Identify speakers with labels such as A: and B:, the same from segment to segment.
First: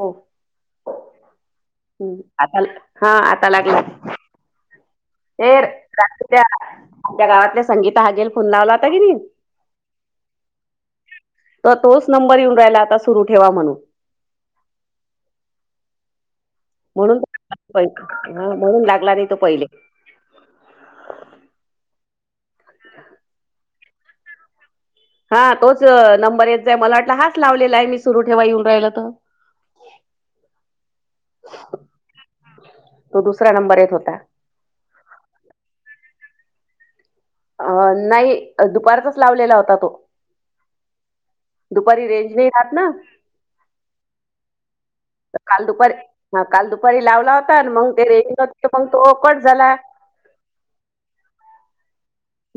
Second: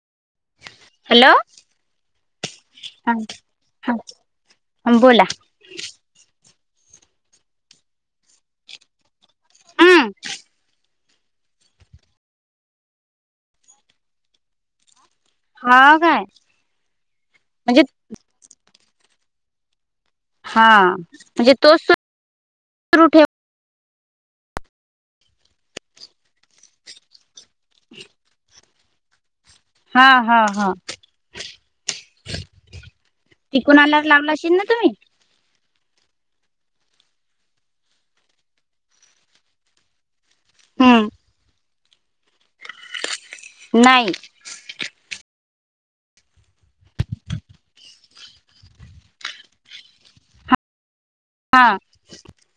A: हो
B: हॅलो
A: हो आता हा आता लागला.
B: अम बोला.
A: हेड रात्री त्या आमच्या गावातल्या संगीता हा गेल फोन लावला होता क नी.
B: आं.
A: तर तोच नंबर येऊन राहिला आता सुरू ठेवा म्हणून.
B: हा काय?
A: म्हणून
B: म्हणजे
A: [unintelligible] म्हणून लागला नाही तो पहिले.
B: हा. म्हणजे तोच सुरू ठेव
A: [unintelligible] हा तोच नंबर येत जाय, मला वाटलं हाच लावलेला आहे मी सुरू ठेवा येऊन राहिलं तर.
B: हा हा हा.
A: तो दुसरा
B: तिकून
A: नंबर येत
B: आल्यावर
A: होता
B: लावलशील ना तुम्ही?
A: अं नाही दुपारचच लावलेला होता तो.
B: हां.
A: दुपारी रेंज नाही राहात ना.
B: नाही.
A: [inaudible] काल दुपारी हा काल दुपारी लावला होता आणि मंग ते [unintelligible] पण तो कट झाला.
B: हां.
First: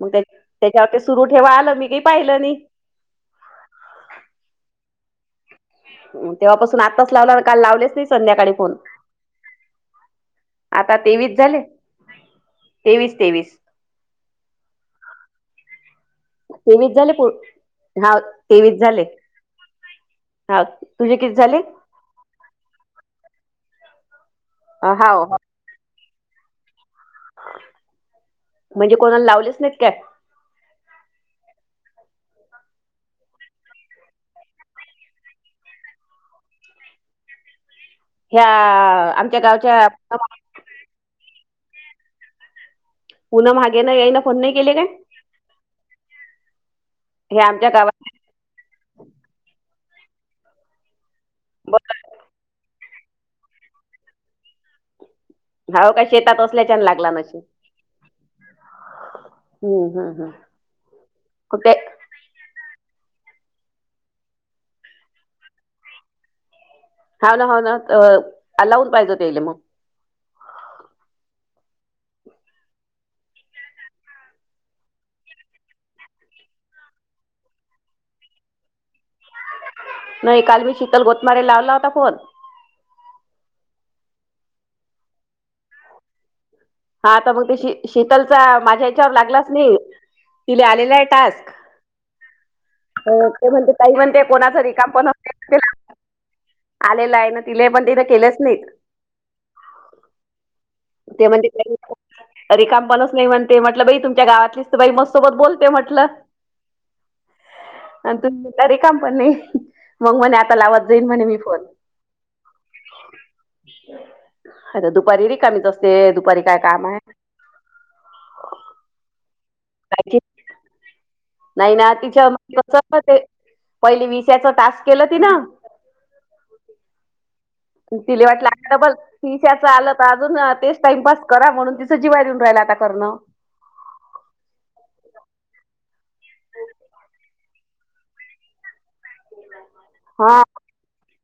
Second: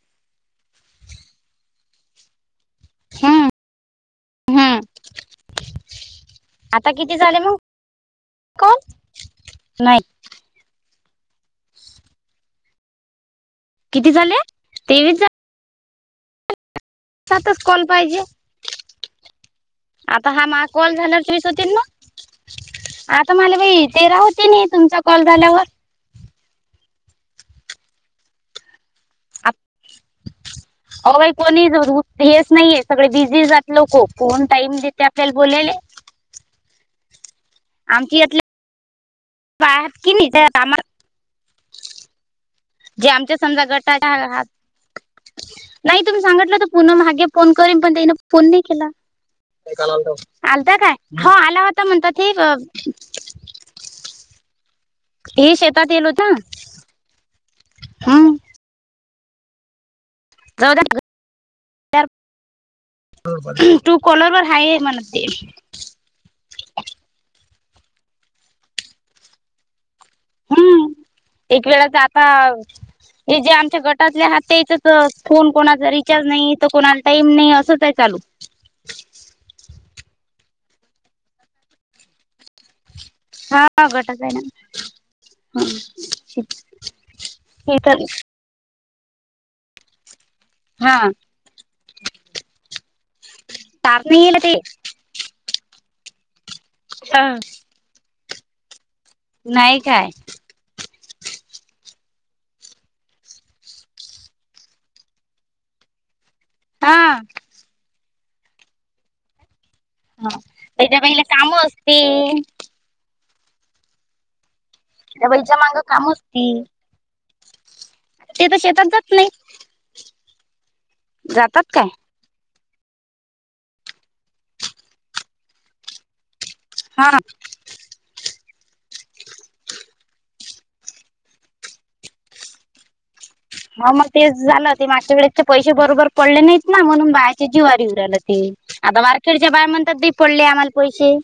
A: मंग त्य त्याच्यावर ते सुरू ठेवा आलं मी काही पाहिलं नाही.
B: हम्म हम्म.
A: तेव्हापासून
B: आता
A: आताच
B: किती झाले
A: लावला
B: मग
A: काल लावलेच नाही संध्याकाळी फोन.
B: कॉल नाही
A: आता तेवीस झाले. तेवीस, तेवीस.
B: किती झाले तेवीस झा
A: तेवीस झाले पूर
B: सातच कॉल पाहिजे
A: हाव तेवीस झाले.
B: आता हा मा कॉल
A: तुझे
B: झाला
A: किती
B: तेवीस
A: झाले
B: होती ना. आता मला बाई तेरा होते ना, हि तुमचा
A: हा
B: कॉल झाल्यावर.
A: म्हणजे कोणाला लावलेच नाहीत काय?
B: अगं बाई कोणी ज जू हेच नाहीये सगळे बिझी जात लोको कोण टाईम देते आपल्याला बोलायले. आमची यातले
A: ह्या आमच्या गावच्या. [inaudible]
B: त्या कामात जे आमच्या
A: पूनम
B: समजा
A: हागेनं
B: गटाट
A: यायनं फोन
B: आहात.
A: नाही केले काय
B: नाही तुम्ही सांगितलं तर पुन्हा मागे
A: हे
B: फोन
A: आमच्या
B: करीन पण
A: गावात
B: त्यानी. कॉल नाही केला? नाही काल आलता ना. आलता काय? हो आला होता
A: ब-
B: म्हणता हे ब हे शेतात
A: हाव का
B: येल होता
A: शेतात असल्याच्यान लागला नशे
B: हम्म
A: हम्म हम्म. हम्म ते
B: जाऊद्या [unintelligible] ट्रू कॉलर वर हाय म्हण ते.
A: हा ना, हा ना लावून पाहिजे तेले मग.
B: हम्म एक वेळाच आता. ज जे आमच्या गटातले हात तेचच फोन कोणाचा रिचार्ज नाही तर कोणाला टाईम नाही असंच आहे चालू.
A: नाही काल मी शीतल गोतमारी लावला होता फोन.
B: हा गटात आहे ना, ओके.
A: हा आता मग, ते शि शीतलचा माझ्या याच्यावर लागलाच नाही. तिला आलेला
B: हा
A: आहे टास्क ते म्हणते काही
B: तार नाही
A: म्हणते
B: येल ते
A: कोणाचा रिकाम पण आलेलं आहे ना तिला पण तिथं केलंच नाहीत.
B: नाही काय.
A: त्यामध्ये काय घेतलं. ररिकाम पणच नाही म्हणते म्हटलं बाई तुमच्या गावातलीच तर बाई मस्सोबत बोलते म्हटलं.
B: हा
A: तुम्ही तरीे काम पण नाही मग म्हणे आता लावत
B: त्याच्या
A: जाईन
B: पहिले
A: म्हणे मी
B: काम
A: फोन.
B: असते
A: अता दुपारी
B: त्या बाईच्या
A: रिकमीच
B: मागं काम
A: असते दुपारी
B: असती
A: काय काम आहे?
B: ते तर शेतात जात नाही.
A: अजे.
B: जातात
A: नाही
B: काय?
A: ना तिच्या ते पहिले विस्याच टास्क केलं ती न.
B: हा
A: अन तिले वाटलं आता डबल. तिशाच आलं तर अजून तेच टाइमपास करा म्हणून तिचं जीवा देऊन राहिला आता करणं.
B: हा मग तेच झालं ते माग्या वेळे ते पैसे बरोबर पडले नाहीत ना म्हणून बाहेची जीवारी उऊड आला ते. आता मार्केडच्या बाहे म्हण तर द
A: हा
B: पडली आम्हाला पैसे.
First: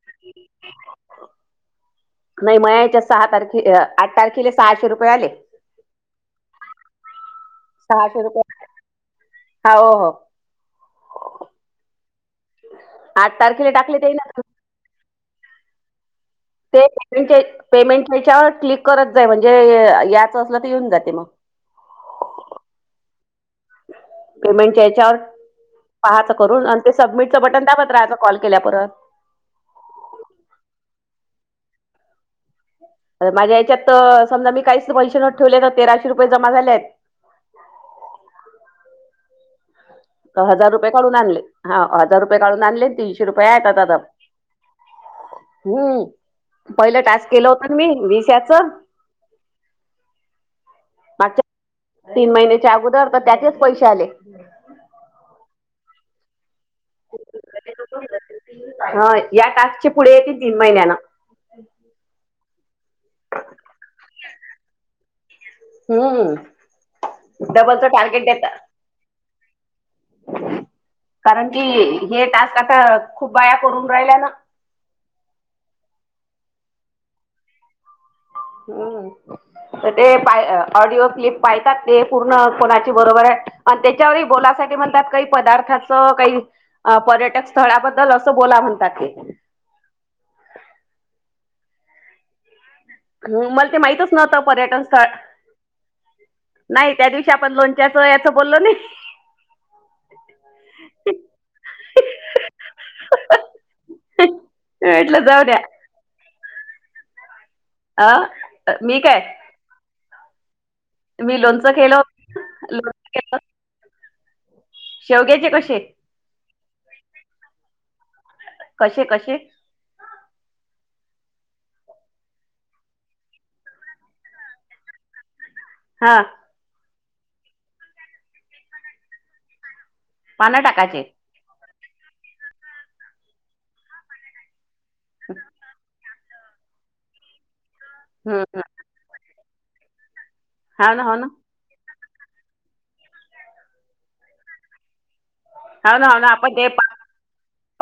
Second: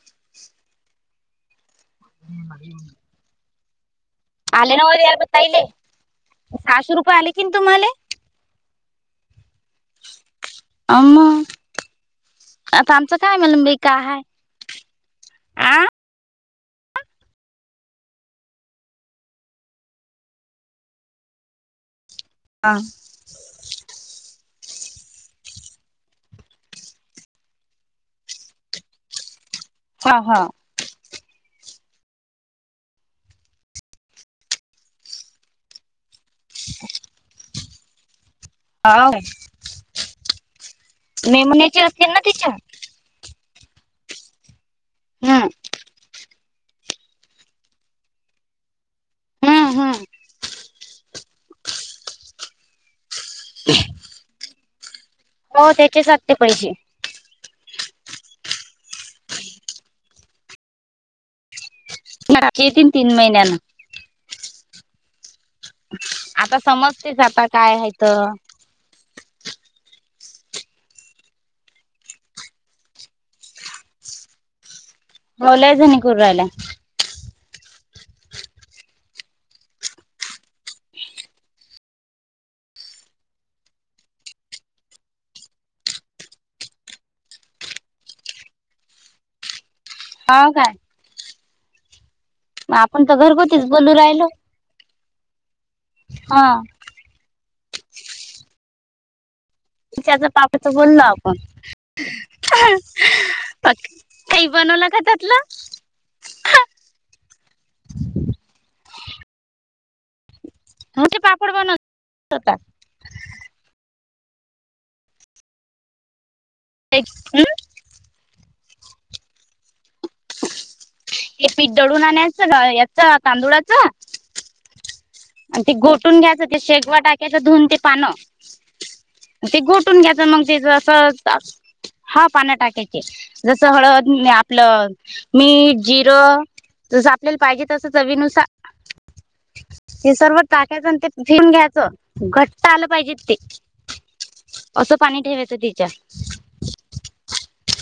A: नाही मणायच्यात सहा तारखे आठ तारखेला सहाशे रुपये आले.
B: सहाशेुये आले की तुम्हाल
A: सहाशे रुपये आ हो हो.
B: अम आता आमचं काय
A: आठ तारखेला
B: मिलंबिका
A: टाकले ते
B: आहे.
A: ना ते पेमेंटच्या पेमेंटच्यावर क्लिक करत जाय म्हणजे याच असलं तर येऊन जाते मग. [inaudible]
B: हा.
A: पेमेंटच्या हेच्यावर पहाचं करून आणि ते सबमिटचं बटन त्या पत राहायचं कॉल केल्या परत.
B: हा हा
A: तर माझ्या याच्यात समजा मी काहीच पैसे न ठेवलेय तर तेराशे रुपये जमा झाले आहेत.
B: हाव काय?
A: हजार रुपये काढून आणले हा
B: असतील ना
A: हजार रुपये
B: तिच्या
A: काढून आणले तीनशे रुपये आहे तदा. हम्म पहिलं टास्क केलं होतं मी विश्याच.
B: हम्म हम्म
A: मागच्या तीन महिन्याच्या अगोदर तर त्याचेच पैसे आले.
B: हो त्याचेच [unintelligible] पैसेे.
A: या टास्कचे पुढे येतील तीन महिन्याना.
B: ना खितीन तन तीन महिन्यान. आता समजतेच आता
A: हम्म
B: काय
A: डबलच
B: हाय तर
A: टार्गेट देत. कारण की हे टास्क आता खूप बाया करून राहिला ना.
B: मग लय करु राहिल्या.
A: हां. ते पाय ऑडिओ क्लिप पायतात ते पूर्ण कोणाची बरोबर आहे आणि त्याच्यावर बोलायसाठी म्हणतात काही पदार्थाचं काही. अ पर्यटक स्थळाबद्दल असं बोला म्हणतात ते.
B: हाव काय. मग आपण तर
A: ह
B: घरगुतीच
A: मला ते
B: बोलू
A: माहितच
B: राहिलो
A: नव्हत पर्यटन स्थळ
B: हा
A: नाही त्या दिवशी. च्या आपण लोणच्याच याच बोललो नाही.
B: तच्याच्या पापच बोललो आपण. पात काही बनवला का
A: म्हटलं जाऊ
B: त्यातलं?
A: द्या आं मी काय
B: म्हणजे
A: मी
B: पापड
A: लोणचं
B: बनवत
A: केलं,
B: होता
A: लोणच केलं शेवग्याचे कसे.
B: [unintelligible]
A: कशे कशे
B: हे पीठ दळून आणणयाचं याचा तांदुळाचं. आणि ते
A: हा
B: गोटुन घ्यायचं ते शेगवा टाकायच धुवून ते पानं ते गोटून घ्या
A: पानं
B: [unintelligible]
A: टाकायचे
B: असं टाक हा पान टाकायचे जसं हळद ने आपलं मीठ जिरं जसं आपल्याला पाहिजे तसं चवीनुसार
A: हम्म
B: ते सर्व टाकायचं
A: हा
B: आणि
A: ना
B: ते
A: हो ना
B: फिरून घ्यायचं. घट्ट आलं पाहिजे ते असं पाणी ठेवायचं ते.
A: हाव ना हाव ना आपण ते पा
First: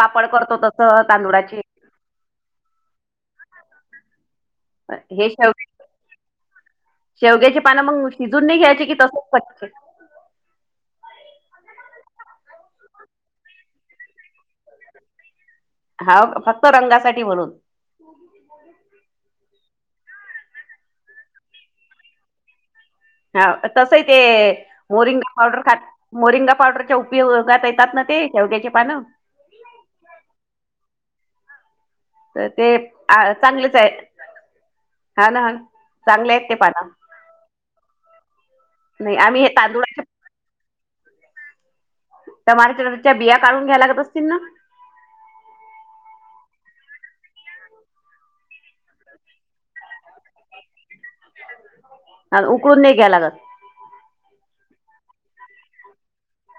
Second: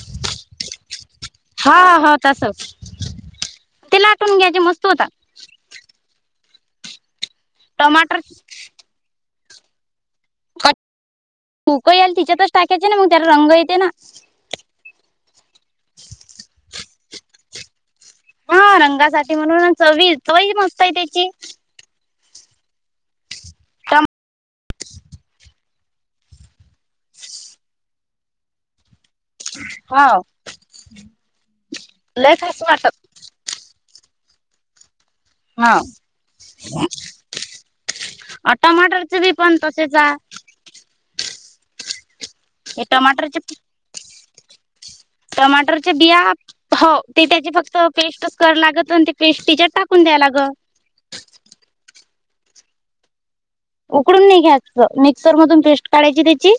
A: पापड करतो तसं तांदुळाची
B: हा हा तसच ते लाटून घ्यायचे मस्
A: हे शेव शेवग्याची पानं मग
B: टमाटर
A: शिजून नाही घ्यायचे की तसं. पटकन.
B: खुकयाल तिच्यातच टाकायचे ना मग त्याला रंग येते ना.
A: हाव फक्त रंगासाठी म्हणून.
B: हा रंगासाठी म्हणून चवी चव ही मस्त आहे त्याची.
A: हा तसं ते मोरिंगा पावडर खात मोरिंगा पावडरच्या उपयोगात काय त्यातात ना ते शेवग्याचे पानं.
B: हाव.
A: तर ते अ चांगलेच आहे. हाव ना हाव
B: हा
A: चांगले आहेत ते पाना.
B: अ टमाटरचे बी पण तसेच
A: तांदुळाच्या
B: आहे.
A: तर
B: हे
A: टमारटरच्या बिया
B: टमाटरचे
A: काढून घ्यायला लागत असतील ना.
B: टमाटर चे बिया हो ते त्याची फक्त पेस्टच करा लागत आणि ते पेस्ट तिच्यात टाकून द्याय लागं.
A: उकडून नाही घ्या लागत.
B: उकडून नाही घ्याच मिक्सर मधून पेस्ट काढायची त्याची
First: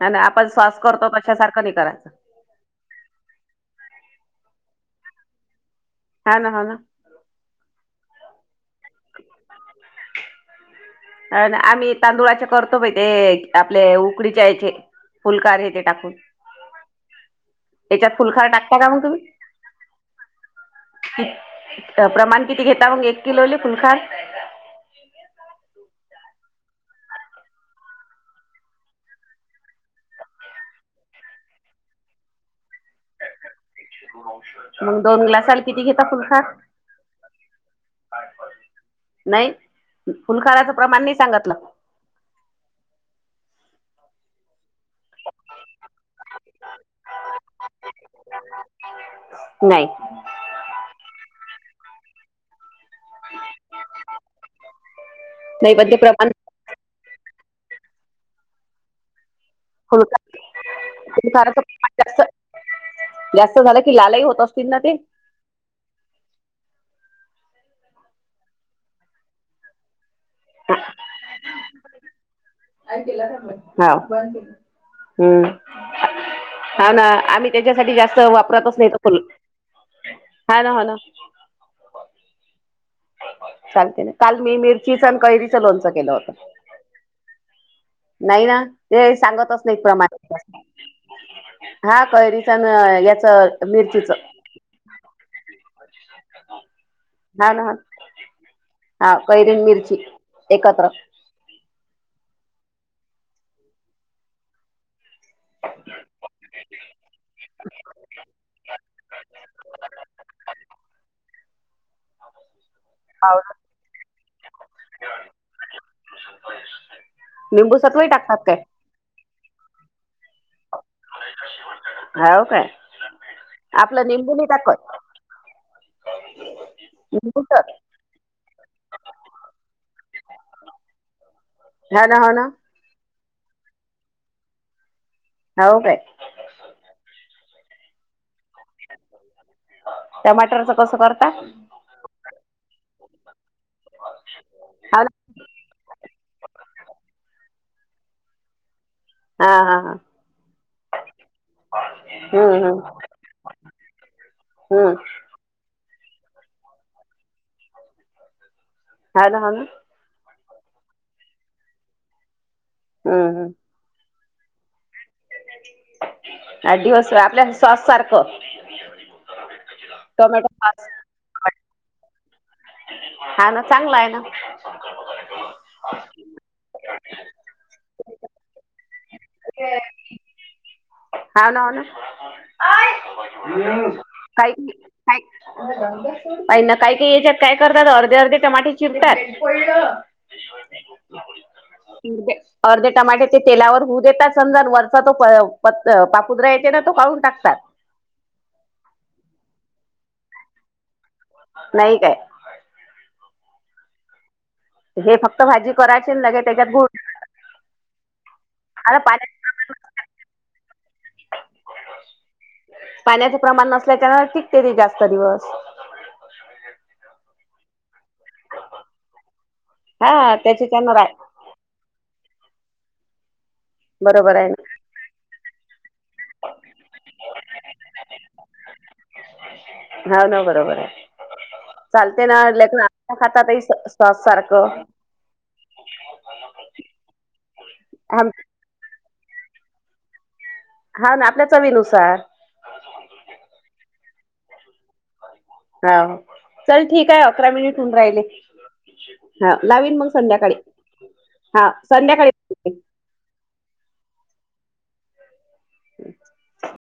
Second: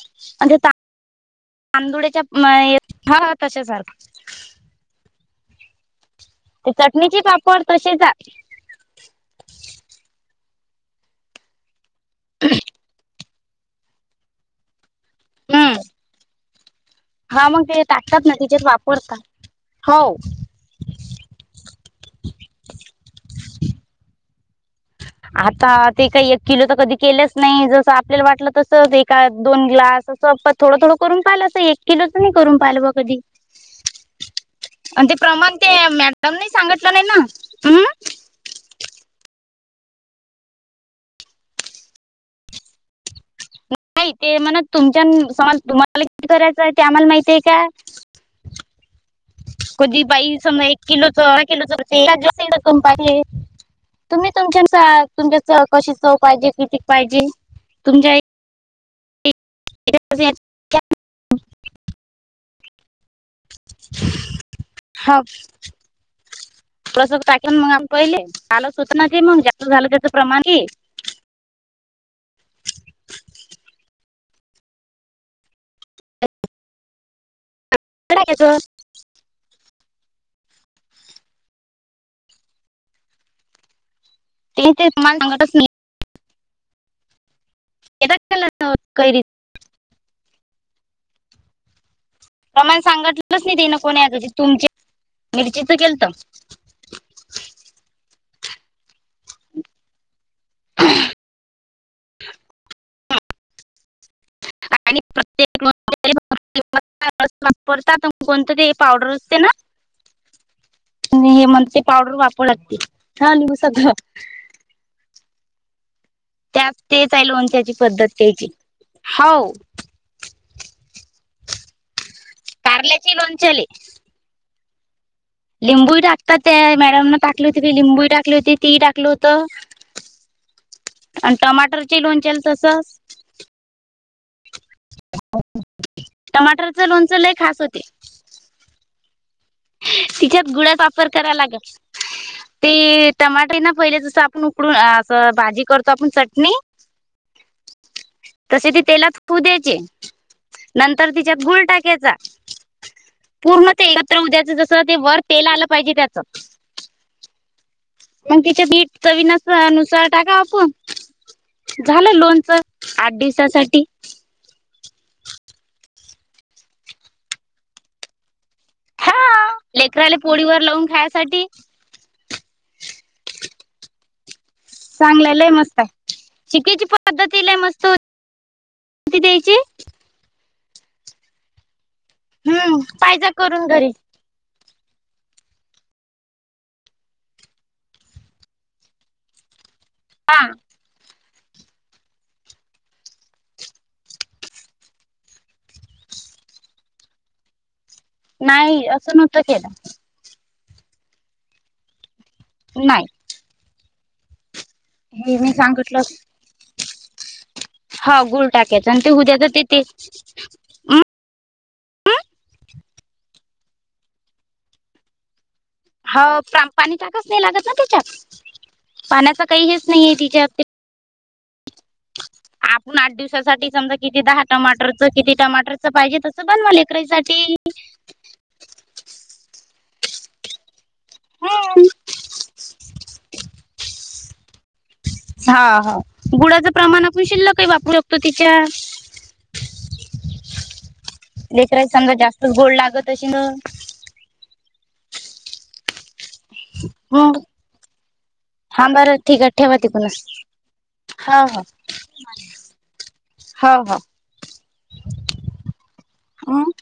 A: आणि नाही आपण सॉस करतो तश सारखं नाही करायचं.
B: माय हा हा तशच झाल.
A: हाव ना हाव ना.
B: निची पापड तशेच आहे.
A: अ आम्ही तांदुळाचे करतो ते. आपले उकडीच्या याचे फुलकार हे
B: हम्म
A: ते टाकून.
B: हा मंग ते
A: याच्यात
B: टाकतात ना
A: फुलखार
B: तिच्यात
A: टाकता का मग तुम्ही?
B: वापरतात हाव.
A: कि त प्रमाण किती घेता मग एक किलोले फुलखाय.
B: आता ते काही एक किलो तर कधी केलंच नाही. जसं आपल्याला वाटलं तस एका दोन ग्लास. चप्पा थोडं- थोडं करून पाहिलंलं एक किलोच नाही करून पाहिलं ब कधी.
A: [inaudible] मग
B: आणि ते
A: दोन
B: प्रमाण
A: ग्लासाला
B: ते
A: किती घेतात
B: मॅडमनी
A: तुमच्यात.
B: सांगितलं नाही ना. हम्म
A: नाही फुल खाचं प्रमाण नाही सांगितलं.
B: नाही ते म्हण तुमच्या समज तुम्हाला किती, करायचं आहे ते आम्हाला माहिती आहे का.
A: [inaudible] नाही.
B: कधी बाई सम एक किलोचा [unintelligible] किलोचां. [unintelligible] सीड कम पाहिले तुम्ही तुमच्या नुसार तुमच्या
A: नाही पण ते
B: चौकशी [unintelligible]
A: प्रमाण
B: पाहिजे किती पाहिजेल तुमच्या
A: हो [unintelligible] फारच प्रमाण जास्त जास्त झालं कि लालही होतं, असतील ना ते.
B: [unintelligible] प्रसग टाकेन मग आम् पहिले, आला सुतना ते मग जास्त झालं त्याचं प्रमाण ये.
A: [inaudible] ह हम्म. हा ना आम्ही त्याच्यासाठी जास्त,
B: टाकायचं
A: वापरतच नाही फुल हा ना हा ना. चालते ना, काल मी
B: ते ते
A: मिरचीच आणि
B: प्रमाण सांगतच
A: कैरीचं
B: नाही
A: लोणचं केलं होत.
B: येतात
A: नाही
B: त्याला
A: ना ते,
B: कैरी
A: सांगतच नाही प्रमाणे. हा कैरी.
B: प्रमाण सांगितलंच नाही तिनं, कोणी या तुमचे मिरचीच केलंत.
A: हा ना, ह हा कैरीन मिरची एकत्र.
B: [inaudible] आणि प्रत्येक,
A: [inaudible]
B: [unintelligible] ते पावडर असते ना. मी म्हणते पावडर वापर लागते, हा
A: पावडर.
B: लिह सगळं. त्यात तेच आहे, लोण त्याची
A: निंबू
B: पद्धत
A: सत्वही टाकतात
B: त्याची
A: काय
B: हांव.
A: हाव काय
B: कारल्याचे लोणच्याले
A: आपलं निंबुनी टाकत.
B: लिंबू टाकतात. त्या मॅडम टाकली
A: निंबूच
B: होती की, लिंबू टाकली होती तीळ टाकलं होतं. आणि टमाटरचे
A: हा ना हो
B: लोणचेल
A: ना
B: तसंच.
A: हो काय.
B: टमाटरचं लोणचं लय खास होते. तिच्यात
A: टमाटरचं
B: गुळ्याच
A: कसं
B: वापर
A: करता
B: करायला लागलं. ते टमाटर ना पहिले जसं, आपण उकडून
A: हा ना
B: असं. भाजी करतो आपण चटणी, तशी ती तेलात.
A: हा
B: पुद्याचे
A: हा हा
B: नंतर तिच्यात गुळ टाकायचा
A: हम्म हम्म
B: पूर्ण ते. उद्याच जसं
A: हम्म
B: ते वर तेल आलं पाहिजे त्याचं, मग तिच बीट. चवी
A: हा ना हो ना
B: नुसार टाका आपून, झालं लोणचं आठ
A: हम्म हम्म
B: दिवसासाठी.
A: अ दिवस आपल्या सॉस सारखं.
B: हा लेकराला
A: टोमॅटो
B: पोळीवर लावून
A: सॉस
B: खायसाठी.
A: हा ना चांगला आहे ना.
B: चांगलय लै मस्त आहे, चिककीची पद्धत ही मस्त होती. किती द्यायचे.
A: होन ना,
B: हम्म पाहिजा करून घरी
A: काही क काही. काही हेच्यात काय करतात, अर्धे अर्धे टमाटर चिरतात.
B: हां..
A: अ अर्धे टमाटे ते तेलावर होऊ देतात, समजा वरचा तो. प पापुद्रा येते ना, तो काढून टाकतात.
B: नाही असं नव्हत केलं.
A: नाही काय.
B: नाही.
A: हे फक्त
B: मी
A: भाजी
B: सांगितलं
A: करायची लगे, त्याच्यात गुंड
B: हांव गुळ टाकायचं आणि ते उद्याच ते ते.
A: पाण्याचे प्रमाण नसल्याच्यान टिकते ती जास्त दिवस.
B: हो पाणी टाकच नाही लागत ना, तिच्यात पाण्याच काही हेच नाहीये
A: हा
B: तिच्या.
A: [unintelligible]
B: आपण आठ दिवसासाठी समजा, किती
A: बरोबर
B: दहा
A: आहे
B: टमाटर. किती टमाटरच पाहिजे, तस बनवा लेकरान साठी.
A: ह ना बरोबर आहे चालते ना, लेकर आ खातातही सॉस सारखं.
B: हा हा गुडाचं प्रमाण आपण शिल्लक काही वापरू शकतो
A: आम-
B: तिच्या.
A: हाव ना आपल्या
B: लेकरा समजा
A: चवीनुसार
B: जास्तच गोड लागत अशी ना.
A: हा. चल ठीक आहे अकरा मिनिट होऊन राहिले
B: हा बरं ठीक आहे
A: हा
B: ठेवा
A: लावीन मग
B: तिकूनच
A: संध्याकाळी.
B: हो
A: हा संध्याकाळी [inaudible] करते.
B: हो. हो. अं.